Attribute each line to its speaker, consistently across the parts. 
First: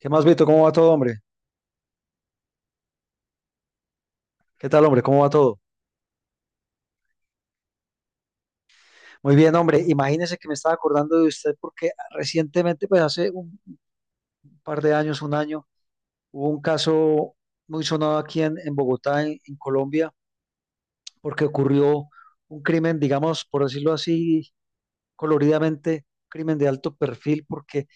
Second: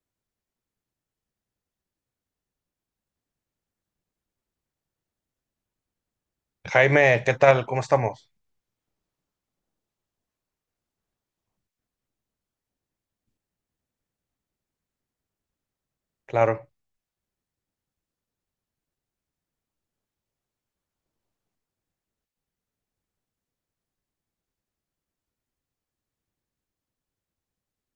Speaker 1: ¿Qué más, Vito? ¿Cómo va todo, hombre? ¿Qué tal, hombre? ¿Cómo va todo?
Speaker 2: Jaime, ¿qué tal? ¿Cómo estamos?
Speaker 1: Muy bien, hombre. Imagínese que me estaba acordando de usted porque recientemente, pues hace un par de años, un año, hubo un
Speaker 2: Claro.
Speaker 1: caso muy sonado aquí en Bogotá, en Colombia, porque ocurrió un crimen, digamos, por decirlo así, coloridamente, crimen de alto perfil, porque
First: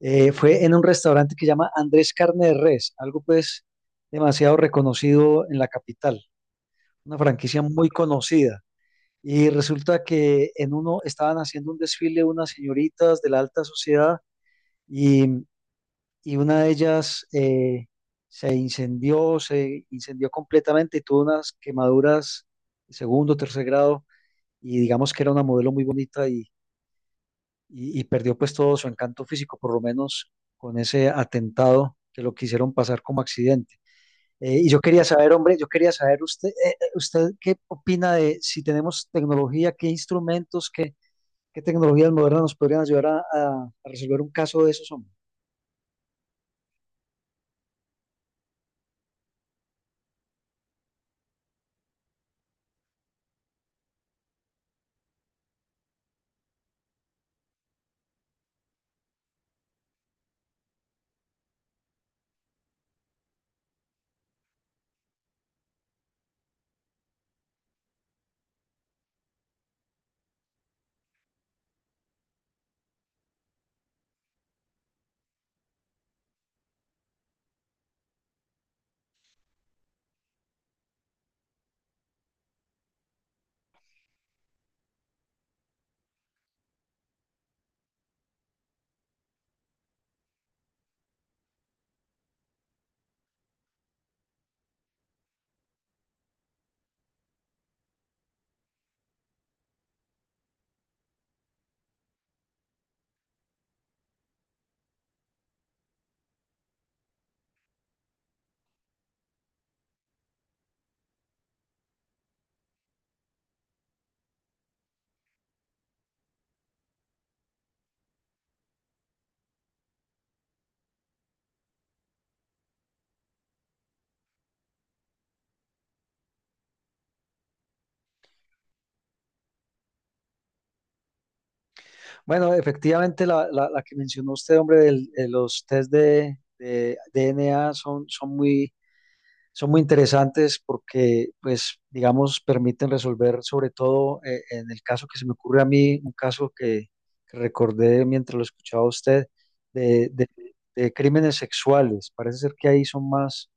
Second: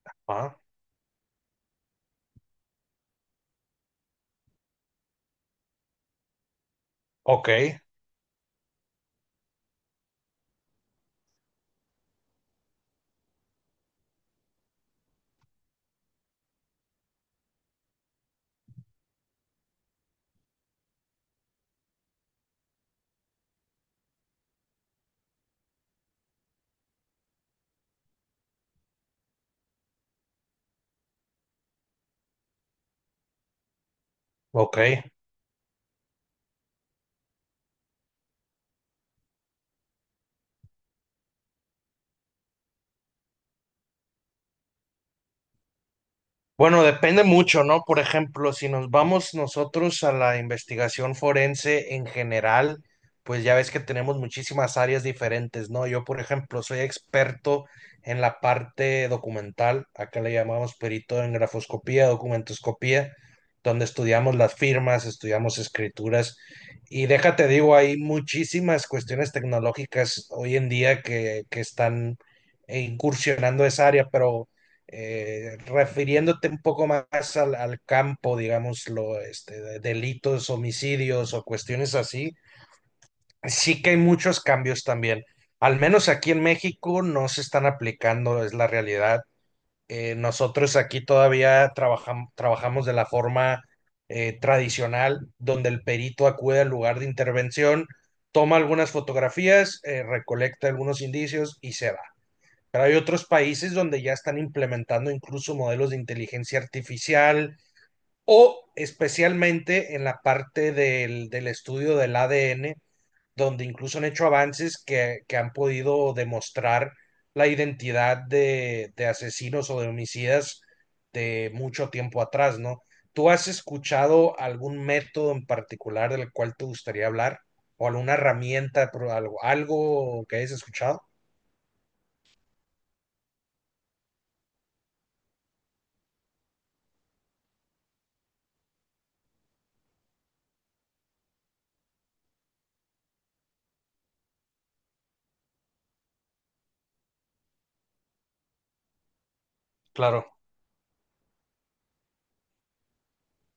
Speaker 2: Ah,
Speaker 1: fue en un restaurante que llama Andrés Carne de Res, algo pues demasiado reconocido en la capital, una
Speaker 2: ok,
Speaker 1: franquicia muy conocida. Y resulta que en uno estaban haciendo un desfile unas señoritas de la alta sociedad y, y una de ellas se incendió completamente y tuvo unas quemaduras de segundo, tercer grado y digamos que era una modelo muy bonita y, y perdió pues todo su encanto físico, por lo menos con ese atentado que lo quisieron pasar como accidente. Y
Speaker 2: ok.
Speaker 1: yo quería saber, hombre, yo quería saber usted, usted qué opina de si tenemos tecnología, qué instrumentos, qué, ¿qué tecnologías modernas nos podrían ayudar a, a resolver un caso de esos, hombre?
Speaker 2: Bueno, depende mucho, ¿no? Por ejemplo, si nos vamos nosotros a la investigación forense en general, pues ya ves que tenemos muchísimas áreas diferentes, ¿no? Yo, por ejemplo, soy experto en la parte documental, acá le llamamos perito en grafoscopía, documentoscopía, donde estudiamos las firmas, estudiamos escrituras y déjate digo, hay muchísimas cuestiones tecnológicas hoy en día que están incursionando esa área, pero refiriéndote un poco más al campo, digámoslo, este, de delitos, homicidios o cuestiones así, sí que hay muchos cambios también. Al menos aquí en México no se están aplicando, es la realidad. Nosotros aquí todavía trabajamos de la forma tradicional, donde el perito acude al lugar de intervención, toma algunas fotografías, recolecta algunos indicios y se va. Pero hay otros países donde ya están implementando incluso modelos de inteligencia artificial o especialmente en la parte del estudio del ADN, donde incluso han hecho avances que han podido demostrar la identidad de asesinos o de homicidas de mucho tiempo atrás, ¿no? ¿Tú has escuchado algún método en particular del cual te gustaría hablar? ¿O alguna herramienta, algo que hayas escuchado?
Speaker 1: Bueno, efectivamente, la, la que mencionó usted, hombre, del- de los test de DNA son, son muy interesantes porque, pues, digamos, permiten resolver, sobre todo en el caso que se me ocurre a mí, un caso que recordé mientras lo escuchaba a usted, de, de-
Speaker 2: Claro.
Speaker 1: de crímenes sexuales. Parece ser que ahí son más,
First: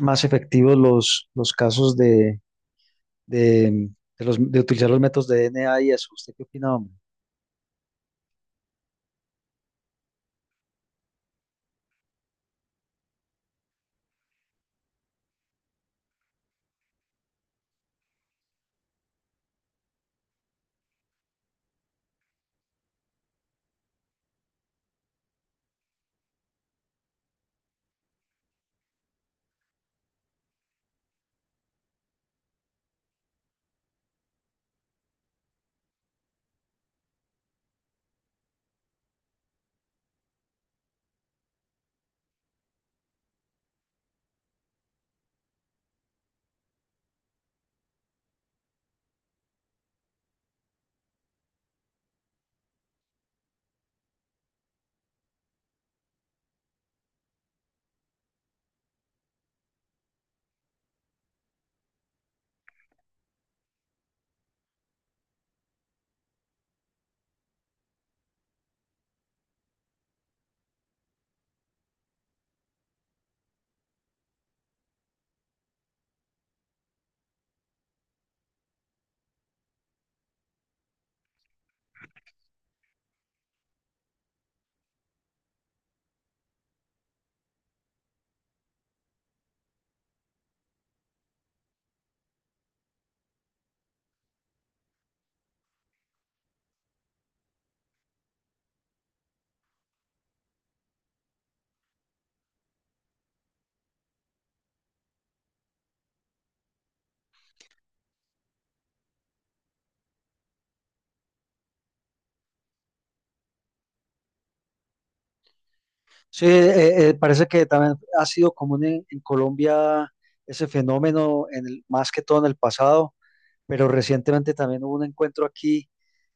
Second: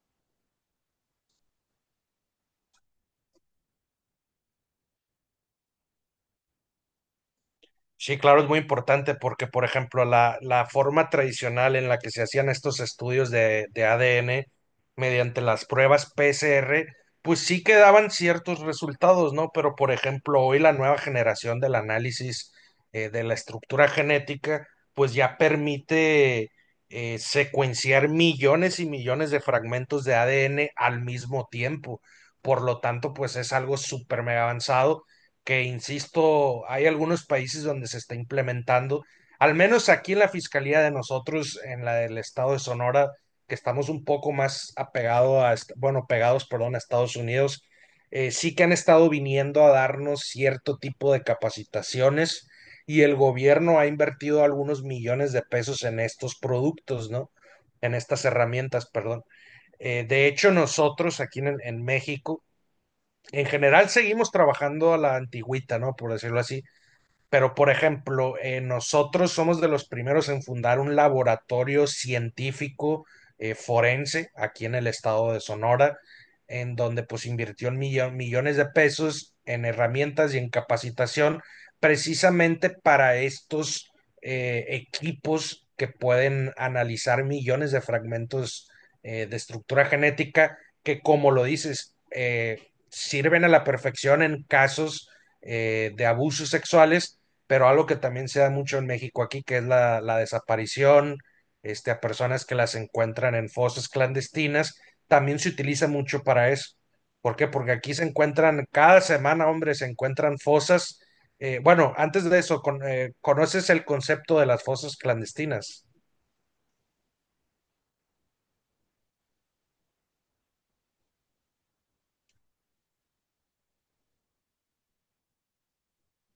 Speaker 1: más efectivos los casos de, de utilizar los métodos de DNA y eso. ¿Usted qué opina, hombre?
Speaker 2: Sí, claro, es muy importante porque, por ejemplo, la forma tradicional en la que se hacían estos estudios de ADN mediante las pruebas PCR, pues sí que daban ciertos resultados, ¿no? Pero, por ejemplo, hoy la nueva generación del análisis de la estructura genética, pues ya permite secuenciar millones y millones de fragmentos de ADN al mismo tiempo. Por lo tanto, pues es algo súper mega avanzado que, insisto, hay algunos países donde se está implementando, al menos aquí en la Fiscalía de nosotros, en la del Estado de Sonora, que estamos un poco más apegado a, bueno, pegados, perdón, a Estados Unidos. Sí que han estado viniendo a darnos cierto tipo de capacitaciones y el gobierno ha invertido algunos millones de pesos en estos productos, ¿no? En estas herramientas, perdón. De hecho, nosotros aquí en México, en general seguimos trabajando a la antigüita, ¿no? Por decirlo así. Pero, por ejemplo, nosotros somos de los primeros en fundar un laboratorio científico forense aquí en el estado de Sonora, en donde pues invirtió millones de pesos en herramientas y en capacitación precisamente para estos equipos que pueden analizar millones de fragmentos de estructura genética que, como lo dices, sirven a la perfección en casos de abusos sexuales, pero algo que también se da mucho en México aquí, que es la desaparición, este, a personas que las encuentran en fosas clandestinas, también se utiliza mucho para eso. ¿Por qué? Porque aquí se encuentran, cada semana, hombre, se encuentran fosas. Bueno, antes de eso, ¿conoces el concepto de las fosas clandestinas?
Speaker 1: Sí, parece que también ha sido común en Colombia ese fenómeno, en el- más que todo en el pasado, pero recientemente también hubo un encuentro aquí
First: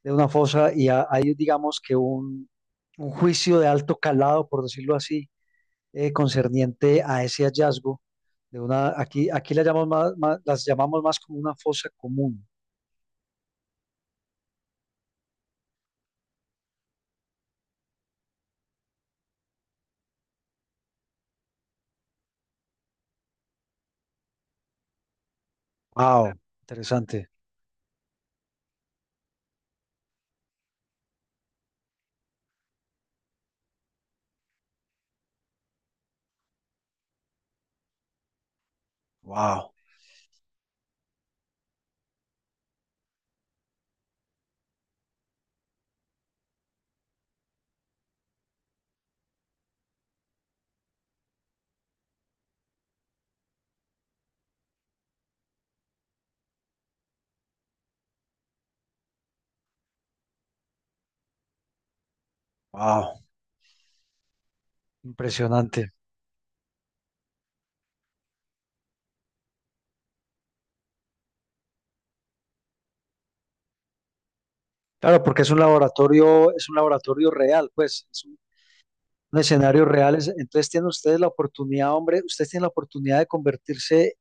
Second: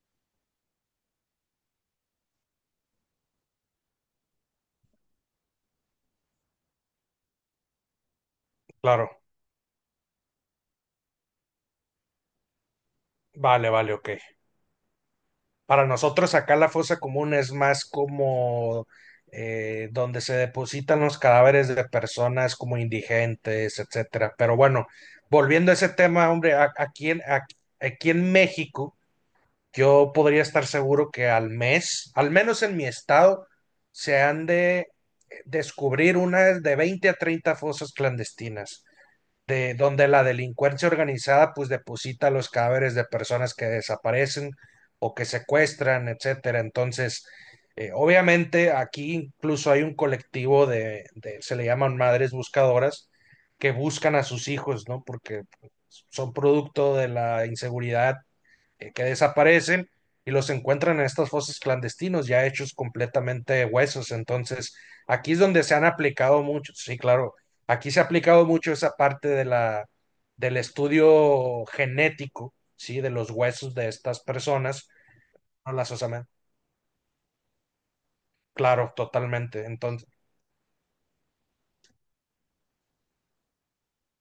Speaker 1: de una fosa y ha- hay, digamos que un juicio de alto calado, por decirlo así, concerniente a ese hallazgo de una,
Speaker 2: Claro.
Speaker 1: aquí, aquí la llamamos más- más- las llamamos más como una fosa común.
Speaker 2: Vale, vale, ok. Para nosotros acá la fosa común es más como donde se depositan los cadáveres de personas como indigentes, etcétera. Pero bueno, volviendo a ese tema,
Speaker 1: Wow,
Speaker 2: hombre,
Speaker 1: interesante.
Speaker 2: aquí en México, yo podría estar seguro que al mes, al menos en mi estado, se han de descubrir unas de 20 a 30 fosas clandestinas
Speaker 1: Wow,
Speaker 2: de donde la delincuencia organizada pues deposita los cadáveres de personas que desaparecen o que secuestran, etcétera. Entonces, obviamente aquí incluso hay un colectivo se le llaman madres buscadoras, que buscan a sus hijos, ¿no? Porque son producto de la inseguridad que desaparecen y los encuentran en estas fosas clandestinos, ya hechos
Speaker 1: wow.
Speaker 2: completamente de huesos. Entonces, aquí es donde se
Speaker 1: Impresionante.
Speaker 2: han aplicado mucho, sí, claro, aquí se ha aplicado mucho esa parte del estudio genético, sí, de los huesos de estas personas,
Speaker 1: Claro, porque
Speaker 2: no las osamentas.
Speaker 1: es un laboratorio real, pues, es
Speaker 2: Claro,
Speaker 1: un
Speaker 2: totalmente.
Speaker 1: escenario
Speaker 2: Entonces,
Speaker 1: real. Es- entonces tienen ustedes la oportunidad, hombre, ustedes tienen la oportunidad de convertirse,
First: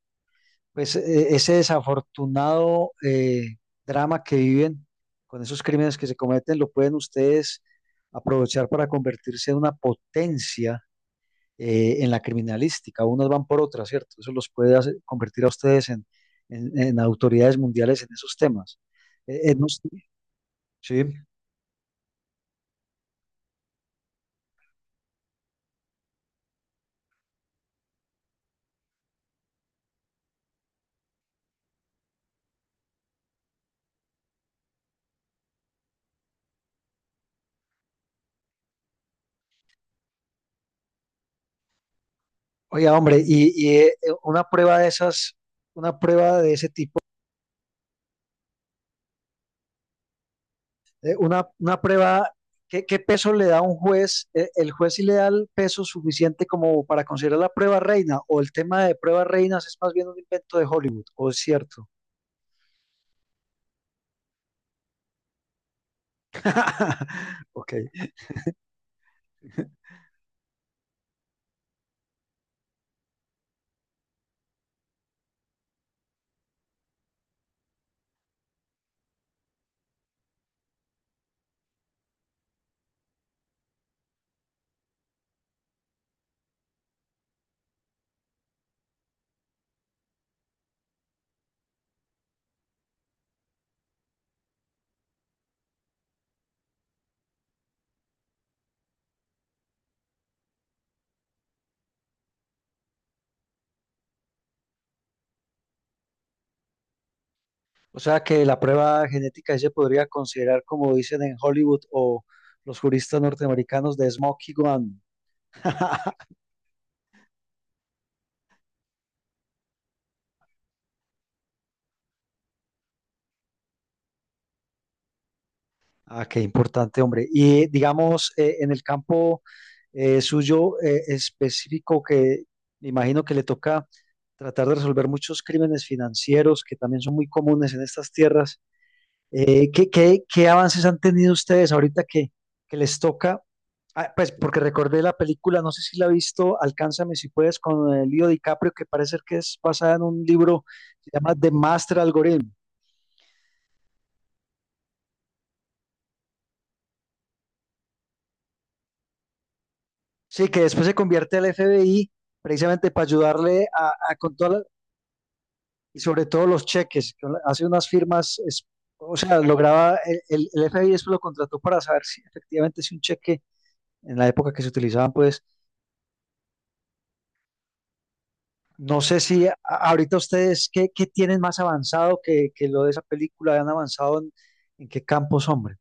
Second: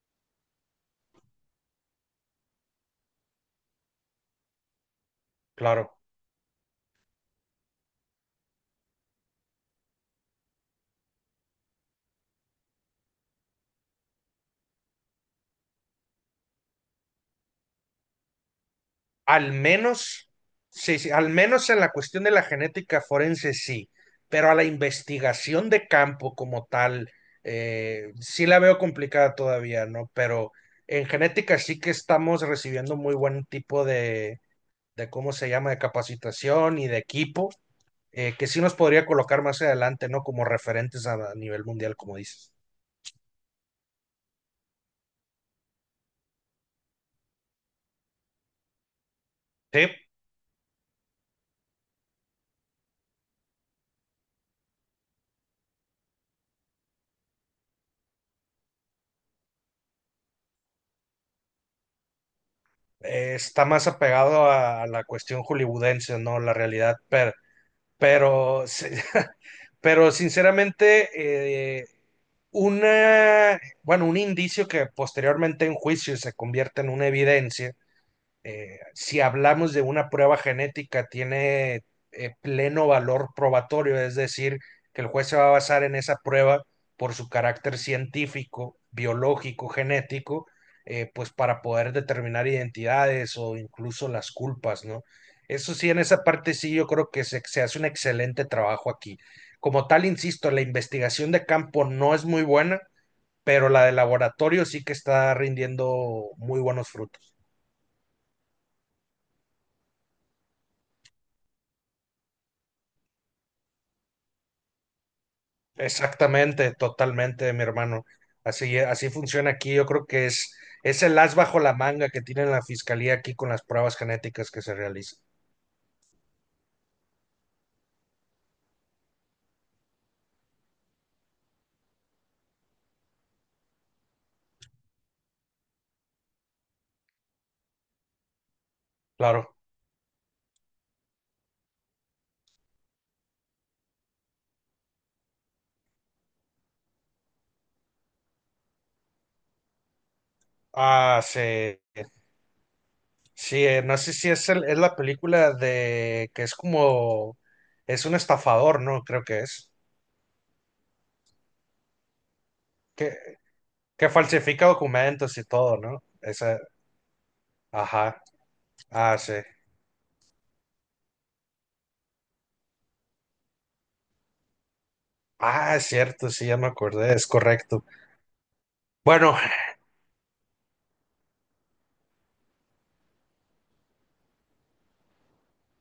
Speaker 1: pues, e- ese desafortunado drama que viven con esos crímenes
Speaker 2: claro.
Speaker 1: que se cometen, lo pueden ustedes aprovechar para convertirse en una potencia en la criminalística. Unas van por otras, ¿cierto? Eso los puede hacer- convertir a ustedes en autoridades mundiales en esos temas.
Speaker 2: Al
Speaker 1: No- sé.
Speaker 2: menos, sí, sí,
Speaker 1: Sí.
Speaker 2: al menos en la cuestión de la genética forense sí, pero a la investigación de campo como tal, sí la veo complicada todavía, ¿no? Pero en genética sí que estamos recibiendo muy buen tipo de ¿cómo se llama?, de capacitación y de equipo, que sí nos podría colocar más adelante, ¿no? Como referentes a nivel mundial, como dices.
Speaker 1: Oiga, hombre, una prueba de esas, una prueba de ese tipo,
Speaker 2: Sí,
Speaker 1: una prueba, ¿qué, qué peso le da un juez? ¿El juez sí le da el peso suficiente como para considerar la prueba reina? ¿O el tema de pruebas reinas es más bien un invento de Hollywood? ¿O es cierto?
Speaker 2: está más apegado a la cuestión hollywoodense, ¿no? La realidad. pero
Speaker 1: Ok.
Speaker 2: Pero, sí, pero sinceramente, bueno, un indicio que posteriormente en juicio se convierte en una evidencia, si hablamos de una prueba genética, tiene pleno valor probatorio, es decir, que el juez se va a basar en esa prueba por su carácter científico, biológico, genético, pues para poder determinar identidades o incluso las culpas, ¿no? Eso sí, en esa parte sí yo creo que se hace un excelente trabajo aquí. Como tal, insisto, la investigación de campo no es muy buena, pero la de laboratorio sí que está rindiendo muy buenos frutos.
Speaker 1: O sea que la prueba genética sí se podría considerar, como dicen en Hollywood o los juristas norteamericanos, de Smoky Gun.
Speaker 2: Exactamente, totalmente, mi hermano. Así, así funciona aquí. Yo creo que es el as bajo la manga que tiene la fiscalía aquí con las pruebas genéticas que se realizan.
Speaker 1: Ah, qué importante, hombre. Y digamos, en el campo suyo específico, que me imagino que le toca tratar de resolver muchos crímenes financieros que también son muy comunes en estas tierras,
Speaker 2: Claro.
Speaker 1: ¿qué, qué- qué avances han tenido ustedes ahorita que les toca? Ah, pues porque recordé la película, no sé si la ha visto, Alcánzame si puedes, con el Leo DiCaprio, que parece ser que es basada en un libro, se
Speaker 2: Ah,
Speaker 1: llama The
Speaker 2: sí.
Speaker 1: Master Algorithm.
Speaker 2: Sí, no sé si es la película de que es como, es un estafador, ¿no? Creo que es.
Speaker 1: Sí, que después se convierte al FBI precisamente para
Speaker 2: Que,
Speaker 1: ayudarle
Speaker 2: que
Speaker 1: a con todas la-
Speaker 2: falsifica documentos y todo,
Speaker 1: y
Speaker 2: ¿no?
Speaker 1: sobre todo
Speaker 2: Esa,
Speaker 1: los cheques, que hace unas
Speaker 2: ajá.
Speaker 1: firmas, es- o
Speaker 2: Ah, sí.
Speaker 1: sea, lograba, el, el FBI después lo contrató para saber si efectivamente si un cheque en la época que se utilizaban, pues,
Speaker 2: Ah, es cierto, sí, ya me acordé, es correcto.
Speaker 1: no sé
Speaker 2: Bueno,
Speaker 1: si a- ahorita ustedes, ¿qué, qué tienen más avanzado que lo de esa película? ¿Han avanzado en qué campos, hombre?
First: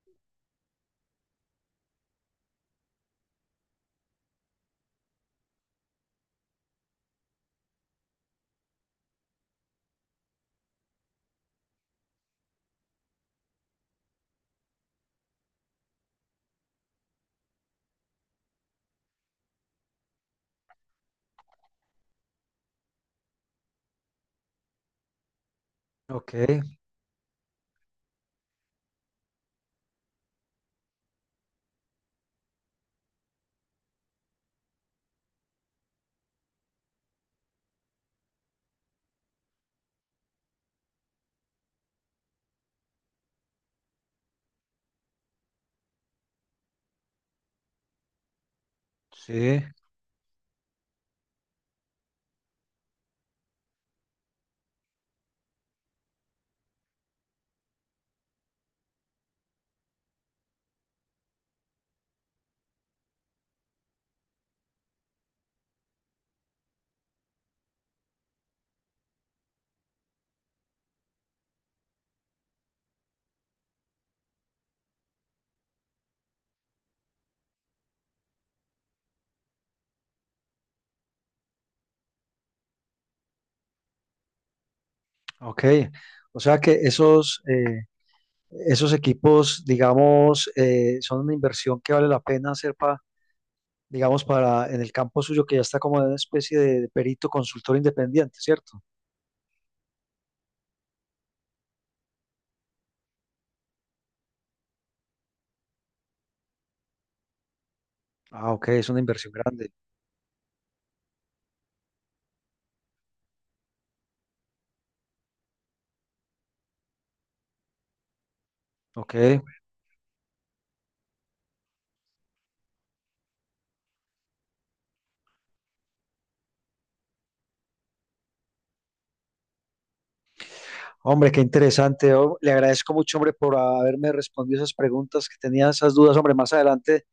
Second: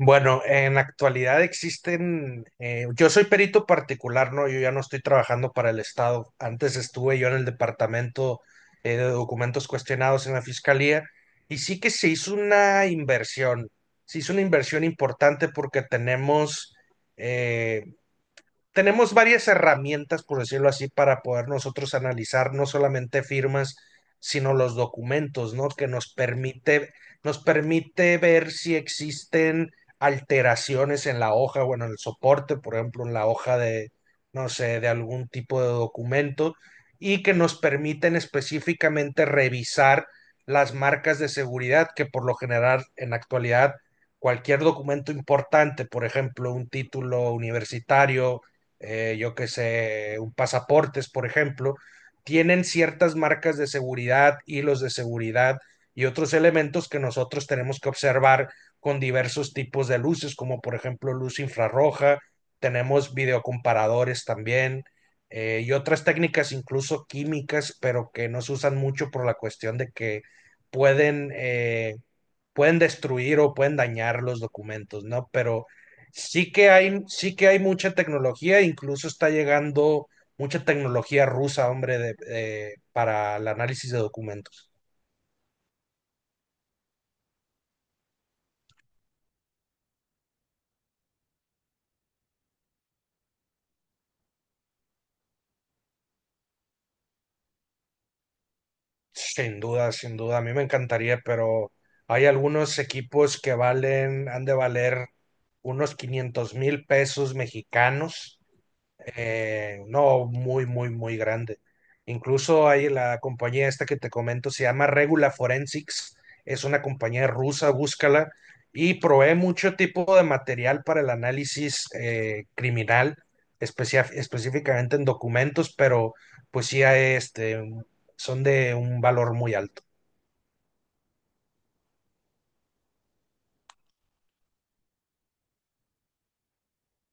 Speaker 2: Bueno, en la actualidad existen, yo soy perito particular, ¿no? Yo ya no estoy trabajando para el Estado. Antes estuve yo en el departamento de documentos cuestionados en la Fiscalía y sí que se hizo una inversión, se hizo una inversión importante porque eh, tenemos varias herramientas, por decirlo así, para poder nosotros analizar no solamente firmas, sino los documentos, ¿no? Que nos
Speaker 1: Ok,
Speaker 2: permite, nos permite ver si existen alteraciones en la hoja, bueno, en el soporte, por ejemplo, en la hoja de, no sé, de algún tipo de documento, y que nos permiten específicamente revisar las marcas de seguridad que por lo general en la actualidad cualquier documento importante, por ejemplo, un título universitario, yo qué
Speaker 1: sí,
Speaker 2: sé, un pasaportes, por ejemplo, tienen ciertas marcas de seguridad, hilos de seguridad y otros elementos que nosotros tenemos que observar con diversos tipos de luces, como por ejemplo luz infrarroja. Tenemos videocomparadores también y otras técnicas incluso químicas, pero que no se usan mucho por la cuestión de que pueden, eh, pueden destruir o pueden dañar los documentos, ¿no? Pero sí que hay mucha tecnología, incluso está llegando mucha tecnología rusa, hombre, para el análisis de documentos.
Speaker 1: ok. O sea que esos esos equipos, digamos, son una inversión que vale la pena hacer para, digamos, para en el campo suyo que ya está como en una especie de perito consultor independiente, ¿cierto?
Speaker 2: Sin duda, sin duda, a mí me encantaría, pero hay algunos equipos que han de valer unos 500 mil pesos mexicanos,
Speaker 1: Ah, ok, es una inversión grande.
Speaker 2: no muy, muy, muy grande. Incluso hay la compañía esta que te comento, se llama Regula Forensics, es una compañía rusa, búscala, y
Speaker 1: Ok,
Speaker 2: provee mucho tipo de material para el análisis criminal, específicamente en documentos, pero pues sí, hay, este, son de un valor muy alto.
Speaker 1: hombre, qué interesante. Oh, le agradezco mucho, hombre, por haberme respondido esas preguntas que tenía, esas dudas, hombre. Más adelante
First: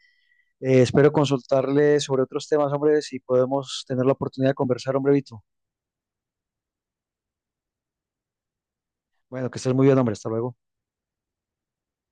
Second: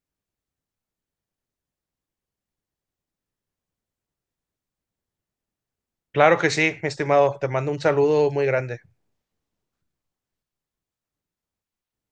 Speaker 1: espero consultarle sobre otros temas, hombre, si podemos tener la oportunidad de conversar, hombre, Vito.
Speaker 2: Claro que sí, mi estimado, te mando un saludo muy grande.
Speaker 1: Bueno, que estés muy bien, hombre. Hasta luego.